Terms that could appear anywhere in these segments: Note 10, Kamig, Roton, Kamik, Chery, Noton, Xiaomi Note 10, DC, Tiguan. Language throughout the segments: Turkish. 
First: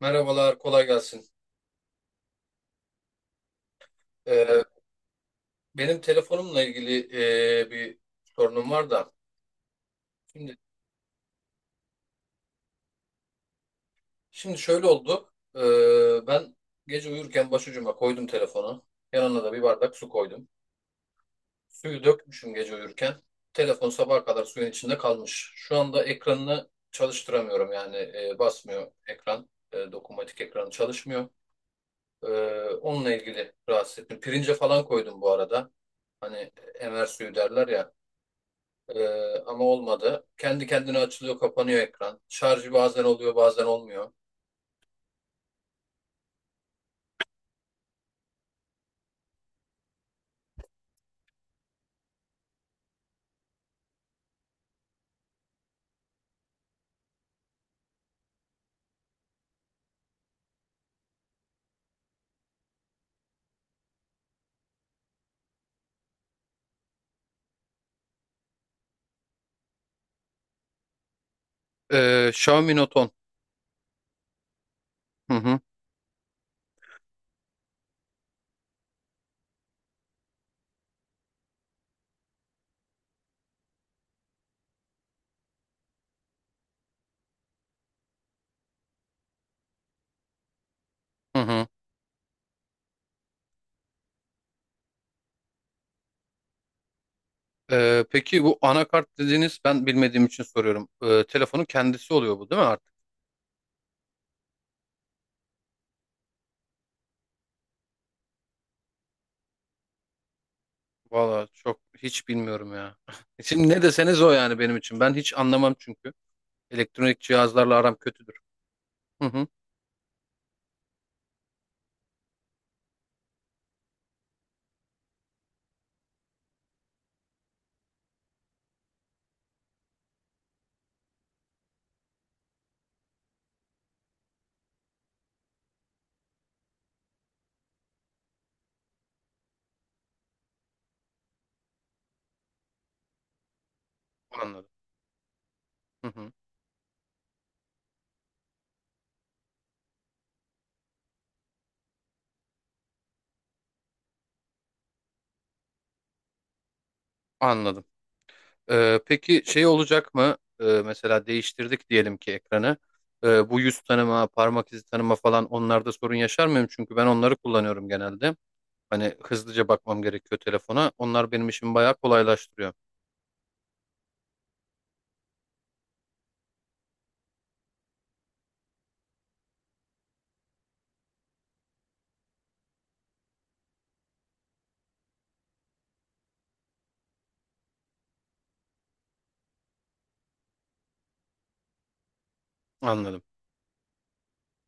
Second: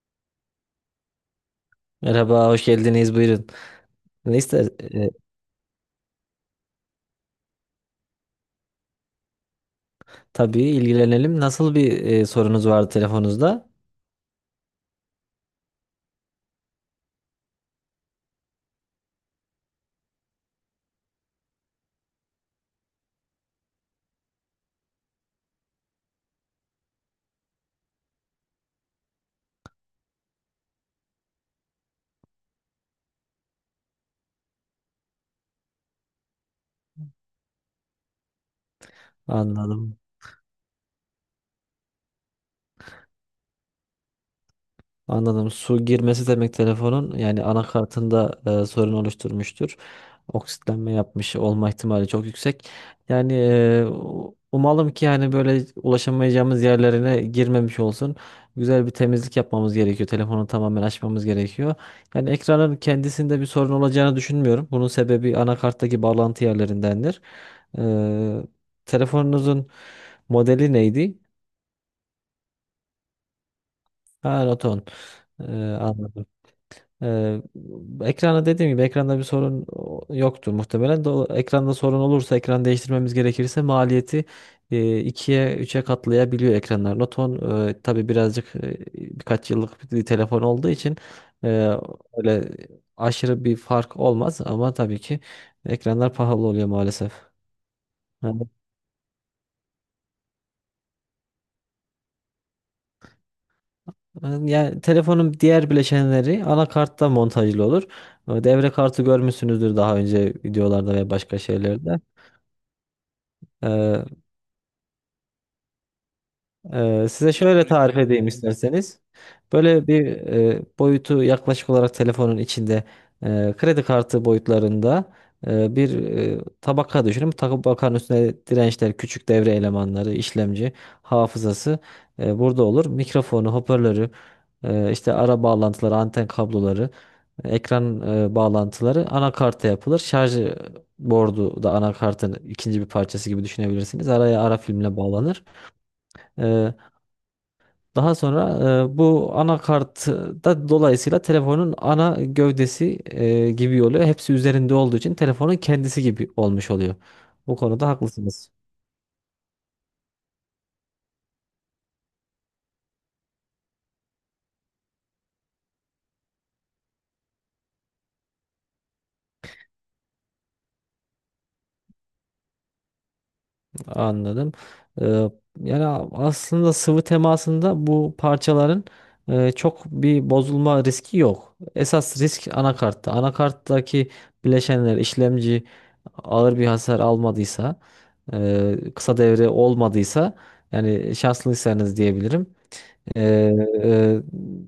Merhabalar, kolay gelsin. Merhaba, hoş geldiniz. Buyurun. Ee, Neyse, Benim telefonumla ilgili bir sorunum var da. Şimdi, tabii ilgilenelim. Nasıl bir sorunuz vardı telefonunuzda? şimdi, şöyle oldu. Ben gece uyurken başucuma koydum telefonu. Yanına da bir bardak su koydum. Suyu dökmüşüm gece uyurken. Telefon sabaha kadar suyun içinde kalmış. Şu anda ekranını çalıştıramıyorum yani basmıyor ekran. Dokunmatik ekranı çalışmıyor. Ee, onunla ilgili rahatsız ettim. Pirince falan koydum bu arada. Hani emer suyu derler ya. Ama Anladım. olmadı. Kendi kendine açılıyor, kapanıyor ekran. Şarjı bazen oluyor, bazen olmuyor. Anladım. Su girmesi demek telefonun yani anakartında sorun oluşturmuştur. Oksitlenme yapmış olma ihtimali çok yüksek. Yani umalım ki yani böyle ulaşamayacağımız yerlerine girmemiş olsun. Güzel bir temizlik yapmamız gerekiyor. Telefonu tamamen açmamız gerekiyor. Yani ekranın kendisinde bir sorun olacağını düşünmüyorum. Bunun sebebi anakarttaki bağlantı yerlerindendir. Telefonunuzun modeli neydi? Xiaomi Note 10. Ha, Roton. Hı E, hı, Anladım. Ee, Ekrana dediğim gibi ekranda bir sorun yoktur muhtemelen. Ekranda sorun olursa ekran değiştirmemiz gerekirse maliyeti ikiye üçe katlayabiliyor ekranlar. Noton tabii birazcık birkaç yıllık bir telefon olduğu için hı e, hı. öyle aşırı bir fark olmaz ama tabii ki ekranlar pahalı oluyor maalesef. Peki Yani, bu anakart dediğiniz ben bilmediğim için soruyorum. Telefonun kendisi oluyor bu değil mi artık? yani telefonun diğer bileşenleri anakartta montajlı olur. Devre kartı görmüşsünüzdür daha önce videolarda ve başka Valla çok şeylerde. hiç bilmiyorum ya. Şimdi ne E, deseniz o yani benim için. Ben hiç anlamam çünkü. Elektronik Size şöyle cihazlarla aram tarif edeyim kötüdür. isterseniz. Hı hı, Böyle bir boyutu yaklaşık olarak telefonun içinde kredi kartı boyutlarında bir tabaka düşünün. Tabakanın üstüne dirençler, küçük devre elemanları, işlemci, hafızası burada olur. Mikrofonu, hoparlörü, işte ara bağlantıları, anten kabloları, ekran bağlantıları anakarta yapılır. Şarj bordu da anakartın ikinci bir parçası gibi düşünebilirsiniz. Araya ara anladım. filmle bağlanır. Hı hı, E, Daha sonra bu anakart da dolayısıyla telefonun ana gövdesi gibi oluyor. Hepsi üzerinde olduğu için telefonun kendisi gibi olmuş oluyor. Bu anladım. konuda haklısınız. Peki şey olacak mı? Mesela değiştirdik diyelim ki ekranı. Bu yüz tanıma, parmak izi tanıma falan onlarda sorun yaşar mıyım? Çünkü ben onları kullanıyorum genelde. Hani hızlıca bakmam gerekiyor telefona. Onlar benim işimi bayağı kolaylaştırıyor. Anladım. E, Yani aslında sıvı temasında bu parçaların çok bir bozulma riski yok. Esas risk anakartta. Anakarttaki bileşenler işlemci ağır bir hasar almadıysa, kısa devre olmadıysa yani şanslıysanız diyebilirim. Anladım. Ee, e,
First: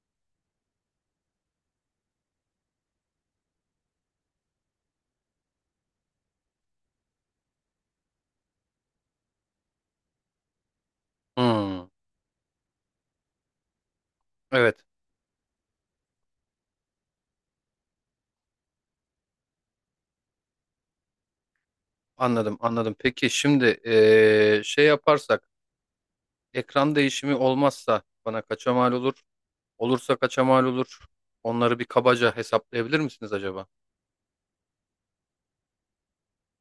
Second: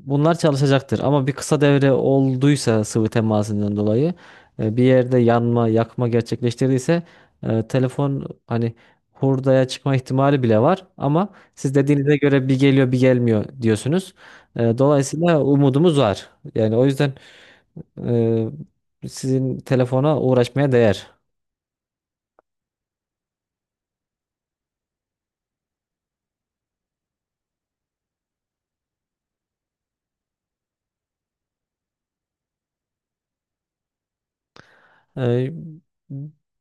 Bunlar çalışacaktır ama bir kısa devre olduysa sıvı temasından dolayı bir yerde yanma, yakma gerçekleştirdiyse telefon hani hurdaya çıkma ihtimali bile var ama siz Hmm. dediğinize göre bir geliyor bir gelmiyor diyorsunuz. Evet, Dolayısıyla umudumuz var. Yani o yüzden sizin telefona uğraşmaya değer. anladım, anladım. Peki şimdi şey yaparsak, ekran değişimi olmazsa bana kaça mal olur? Olursa kaça mal olur? Onları bir kabaca hesaplayabilir misiniz acaba? Eee,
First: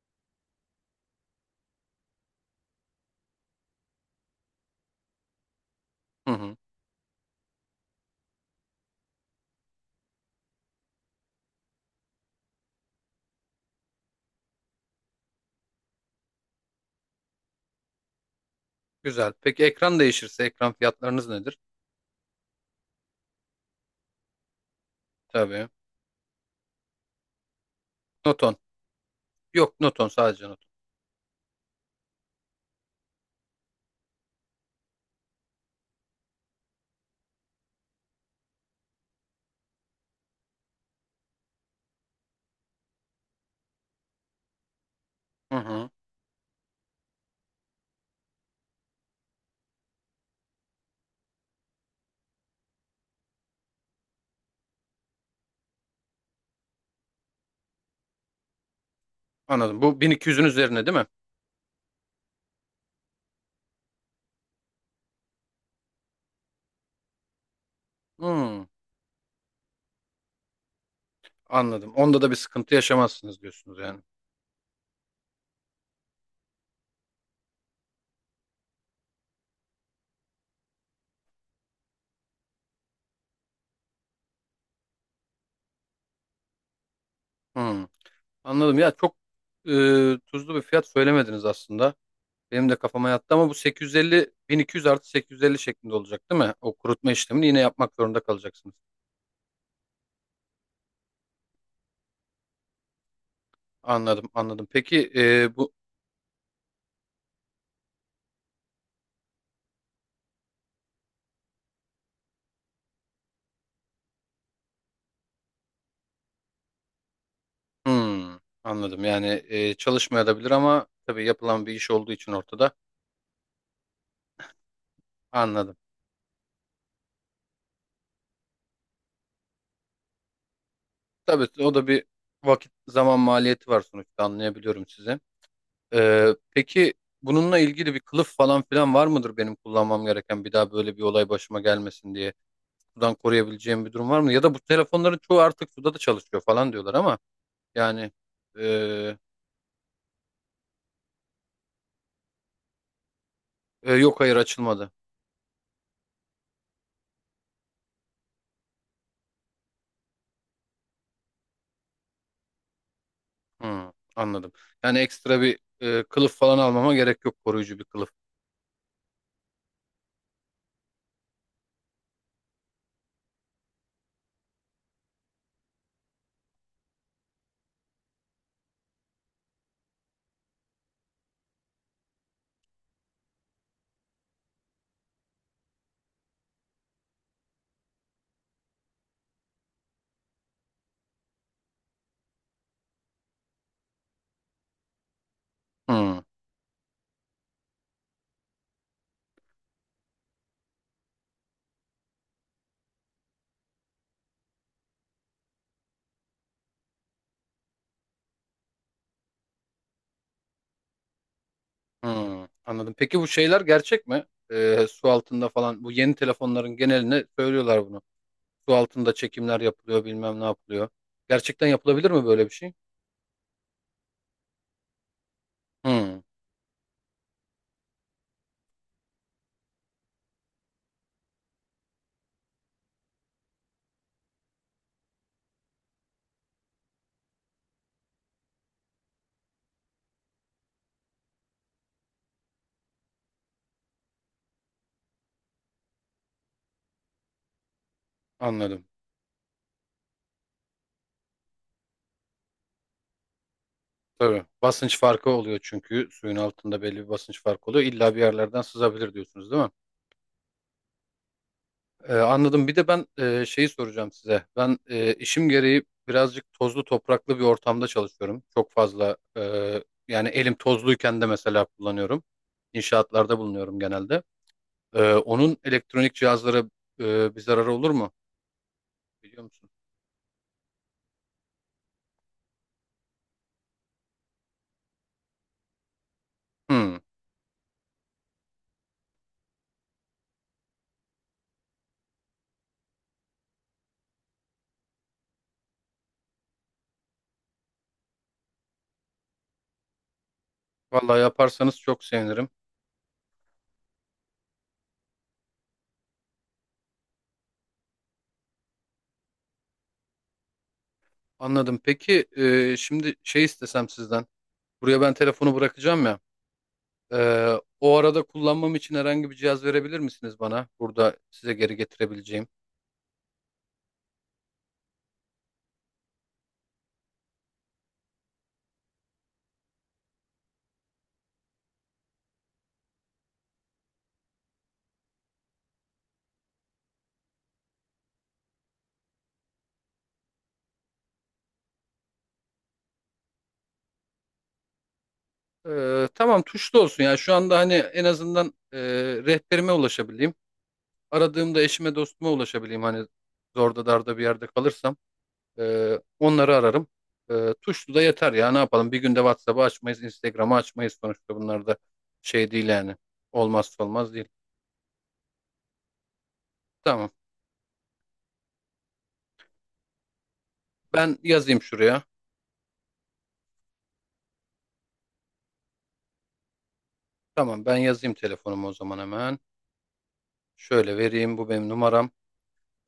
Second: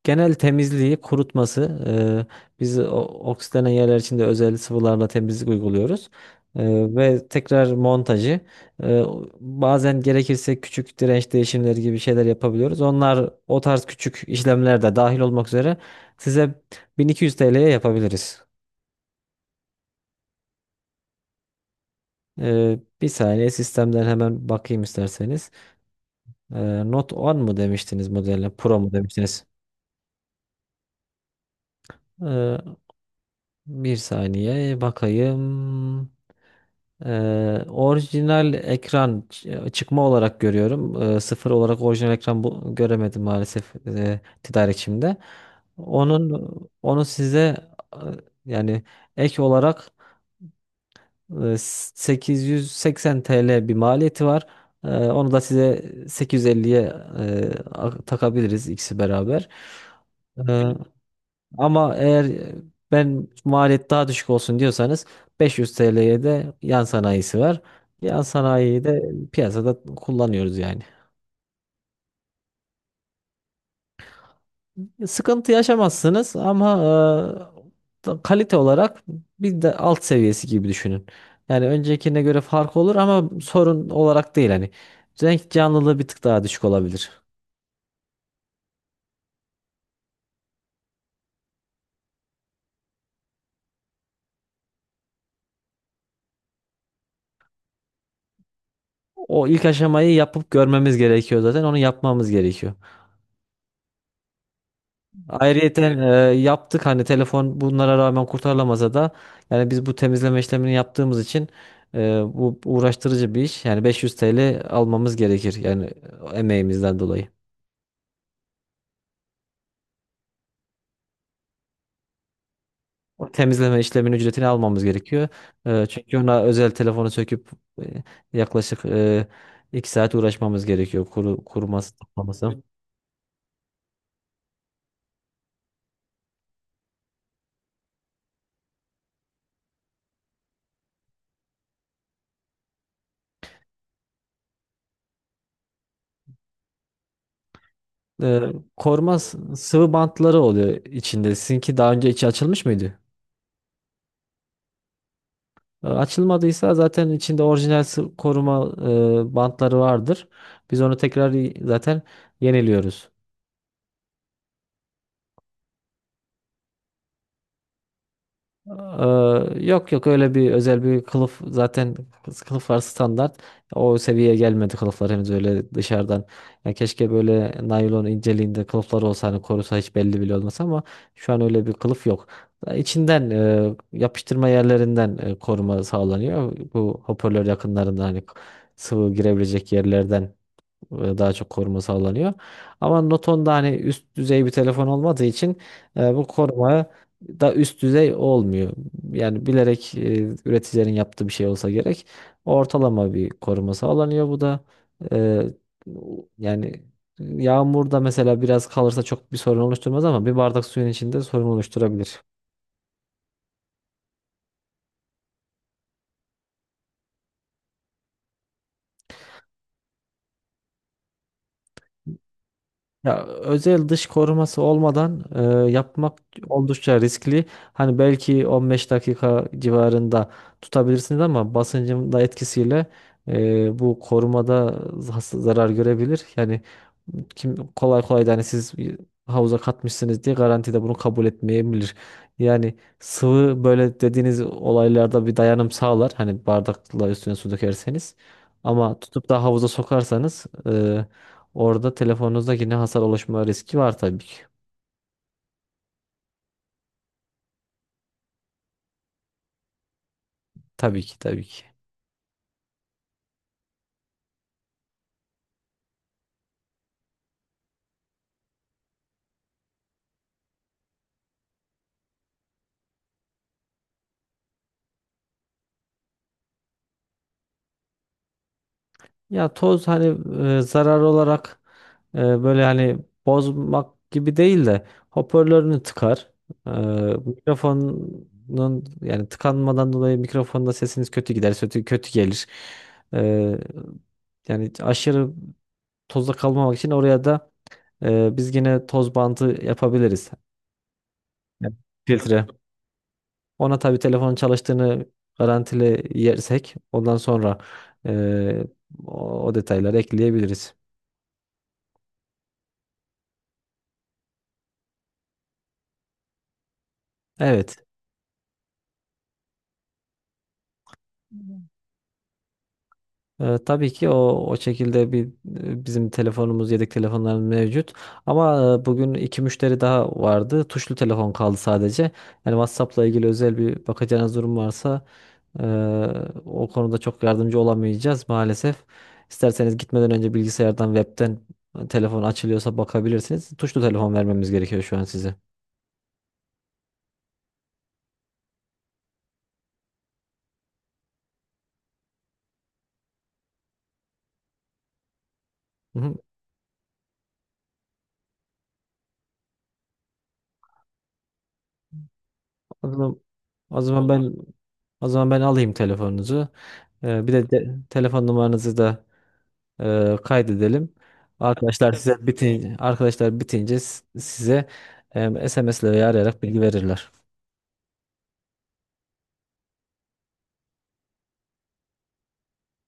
Genel temizliği, kurutması. Biz oksitlenen yerler için de özel sıvılarla temizlik uyguluyoruz. Hı hı. Ve tekrar montajı. Eee, Bazen gerekirse küçük direnç değişimleri gibi şeyler yapabiliyoruz. Onlar o tarz küçük işlemler de dahil olmak üzere size 1.200 TL'ye yapabiliriz. Güzel. Peki ekran değişirse ekran fiyatlarınız nedir? Bir saniye sistemden hemen bakayım isterseniz. Tabii. Note 10 mu demiştiniz modelle? Noton. Pro mu demiştiniz? Yok Noton sadece Noton. Eee, Bir saniye bakayım. Orijinal ekran çıkma olarak görüyorum. Sıfır olarak orijinal ekran bu, göremedim maalesef tedarikçimde. Hı hı. Onun onu size e, yani ek olarak 880 TL bir maliyeti var. Onu da size 850'ye takabiliriz ikisi beraber. Anladım. Bu 1200'ün Ee, üzerine değil mi? Ama eğer ben maliyet daha düşük olsun diyorsanız 500 TL'ye de yan sanayisi var. Yan Hı. sanayiyi de piyasada kullanıyoruz yani. Anladım. Onda da bir sıkıntı yaşamazsınız diyorsunuz yani. Sıkıntı yaşamazsınız ama kalite olarak bir de alt seviyesi gibi düşünün. Yani öncekine göre fark olur ama sorun olarak değil hani. Renk canlılığı bir tık daha düşük olabilir. Hı. Anladım. Ya çok e, tuzlu bir fiyat söylemediniz aslında. Benim de kafama yattı ama bu 850 1200 artı 850 şeklinde olacak değil mi? O kurutma işlemini yine yapmak zorunda kalacaksınız. O ilk aşamayı yapıp görmemiz gerekiyor zaten. Onu yapmamız gerekiyor. Anladım, anladım. Peki bu Ayrıyeten yaptık hani telefon bunlara rağmen kurtarılamasa da yani biz bu temizleme işlemini yaptığımız için bu uğraştırıcı bir iş. Yani 500 TL almamız gerekir yani emeğimizden dolayı. hmm, anladım. Yani çalışmayabilir ama tabii yapılan bir iş olduğu için ortada. O temizleme işleminin ücretini almamız gerekiyor. Anladım. Çünkü ona özel telefonu söküp e, yaklaşık 2 saat uğraşmamız gerekiyor Tabii o da kuruması, bir toplaması. vakit zaman maliyeti var sonuçta anlayabiliyorum sizi. Peki bununla ilgili bir kılıf falan filan var mıdır benim kullanmam gereken bir daha böyle bir olay başıma gelmesin diye sudan koruyabileceğim bir durum var mı? Ya da bu telefonların çoğu artık suda da çalışıyor falan diyorlar ama yani E, ee, Koruma sıvı bantları oluyor içinde. Sizinki daha önce içi açılmış mıydı? Yok hayır açılmadı. Açılmadıysa zaten içinde orijinal koruma bantları vardır. Biz onu tekrar zaten yeniliyoruz. Hmm, anladım. Yani ekstra bir kılıf falan almama gerek yok koruyucu bir kılıf. E, Yok yok öyle bir özel bir kılıf zaten kılıflar standart. O seviyeye gelmedi kılıflar henüz öyle dışarıdan. Ya keşke böyle naylon inceliğinde kılıflar olsa hani korusa hiç belli bile olmasa ama şu an öyle bir kılıf yok. İçinden yapıştırma yerlerinden koruma sağlanıyor. Bu hoparlör yakınlarında hani sıvı girebilecek yerlerden daha çok koruma sağlanıyor. Ama Noton da hani üst düzey bir telefon olmadığı için Hmm, bu koruma da üst düzey olmuyor. Yani bilerek üreticilerin yaptığı bir şey olsa gerek. Ortalama bir koruma sağlanıyor bu da. E, Yani yağmurda mesela biraz kalırsa çok bir sorun oluşturmaz ama bir bardak suyun içinde sorun oluşturabilir. hmm, anladım. Peki bu şeyler gerçek mi? Su altında falan bu yeni telefonların geneline söylüyorlar bunu. Su altında çekimler yapılıyor, bilmem ne yapılıyor. Gerçekten yapılabilir mi böyle bir şey? Ya özel dış koruması olmadan Hmm, yapmak oldukça riskli. Hani belki 15 dakika civarında tutabilirsiniz ama basıncın da etkisiyle bu korumada zarar görebilir. Yani kim kolay kolay da hani siz bir havuza katmışsınız diye garantide bunu kabul etmeyebilir. Yani sıvı böyle dediğiniz olaylarda bir dayanım sağlar. Hani bardakla üstüne su dökerseniz. anladım. Ama tutup da havuza sokarsanız orada telefonunuzda yine hasar oluşma riski var tabii ki. Tabii. Basınç farkı oluyor çünkü suyun altında belli bir basınç farkı oluyor. İlla bir yerlerden sızabilir diyorsunuz değil mi? Tabii ki, tabii ki. Anladım. Bir de ben şeyi soracağım size. Ben işim gereği birazcık tozlu topraklı bir ortamda çalışıyorum. Çok fazla yani elim tozluyken de mesela kullanıyorum. İnşaatlarda bulunuyorum genelde. Onun elektronik cihazlara bir zararı olur mu? Biliyor Ya musun? toz hani zarar olarak böyle hani bozmak gibi değil de hoparlörünü tıkar. E, Hmm. Mikrofonun yani tıkanmadan dolayı mikrofonda sesiniz kötü gider, kötü gelir. E, Yani aşırı tozda kalmamak için oraya da biz yine toz bandı yapabiliriz. Vallahi Evet. yaparsanız çok Filtre. sevinirim. Ona tabii telefonun çalıştığını garantili yersek ondan sonra e, o detayları ekleyebiliriz. Anladım. Peki şimdi şey istesem sizden. Buraya ben telefonu bırakacağım ya. E, Evet. o arada kullanmam için herhangi bir cihaz verebilir misiniz bana? Burada size geri getirebileceğim. Tabii ki o şekilde bir bizim telefonumuz, yedek telefonlarımız mevcut. Ama bugün iki müşteri daha vardı. Tuşlu telefon kaldı sadece. Yani WhatsApp'la ilgili özel bir bakacağınız durum varsa e, o konuda çok yardımcı olamayacağız maalesef. İsterseniz gitmeden önce bilgisayardan, webten telefon açılıyorsa bakabilirsiniz. Tuşlu telefon vermemiz gerekiyor şu an size. E, tamam tuşlu olsun. Yani şu anda hani en azından rehberime ulaşabileyim. Aradığımda eşime dostuma ulaşabileyim. Hani zorda darda bir yerde kalırsam. Hı hı. Onları ararım. Tuşlu da yeter ya ne yapalım bir günde WhatsApp'ı açmayız, Instagram'ı açmayız sonuçta bunlar da şey değil O yani. zaman, o Olmazsa zaman olmaz değil. ben alayım telefonunuzu. Tamam Bir de, telefon numaranızı da kaydedelim. ben yazayım şuraya. Arkadaşlar bitince size SMS ile veya arayarak bilgi verirler. Tamam ben yazayım telefonumu o zaman hemen. Şöyle vereyim bu benim numaram.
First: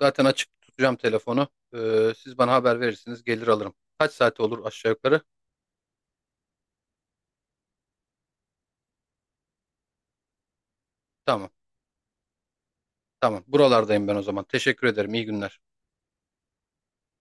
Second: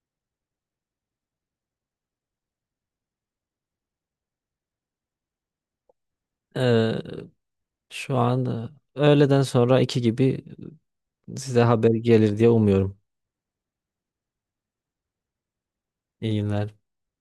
Zaten açık tutacağım telefonu. Siz bana haber verirsiniz gelir alırım. Kaç saate olur aşağı yukarı? Ee, Şu an öğleden sonra iki gibi Tamam size haber gelir diye umuyorum. tamam, buralardayım ben o zaman. Teşekkür ederim iyi günler. İyi günler.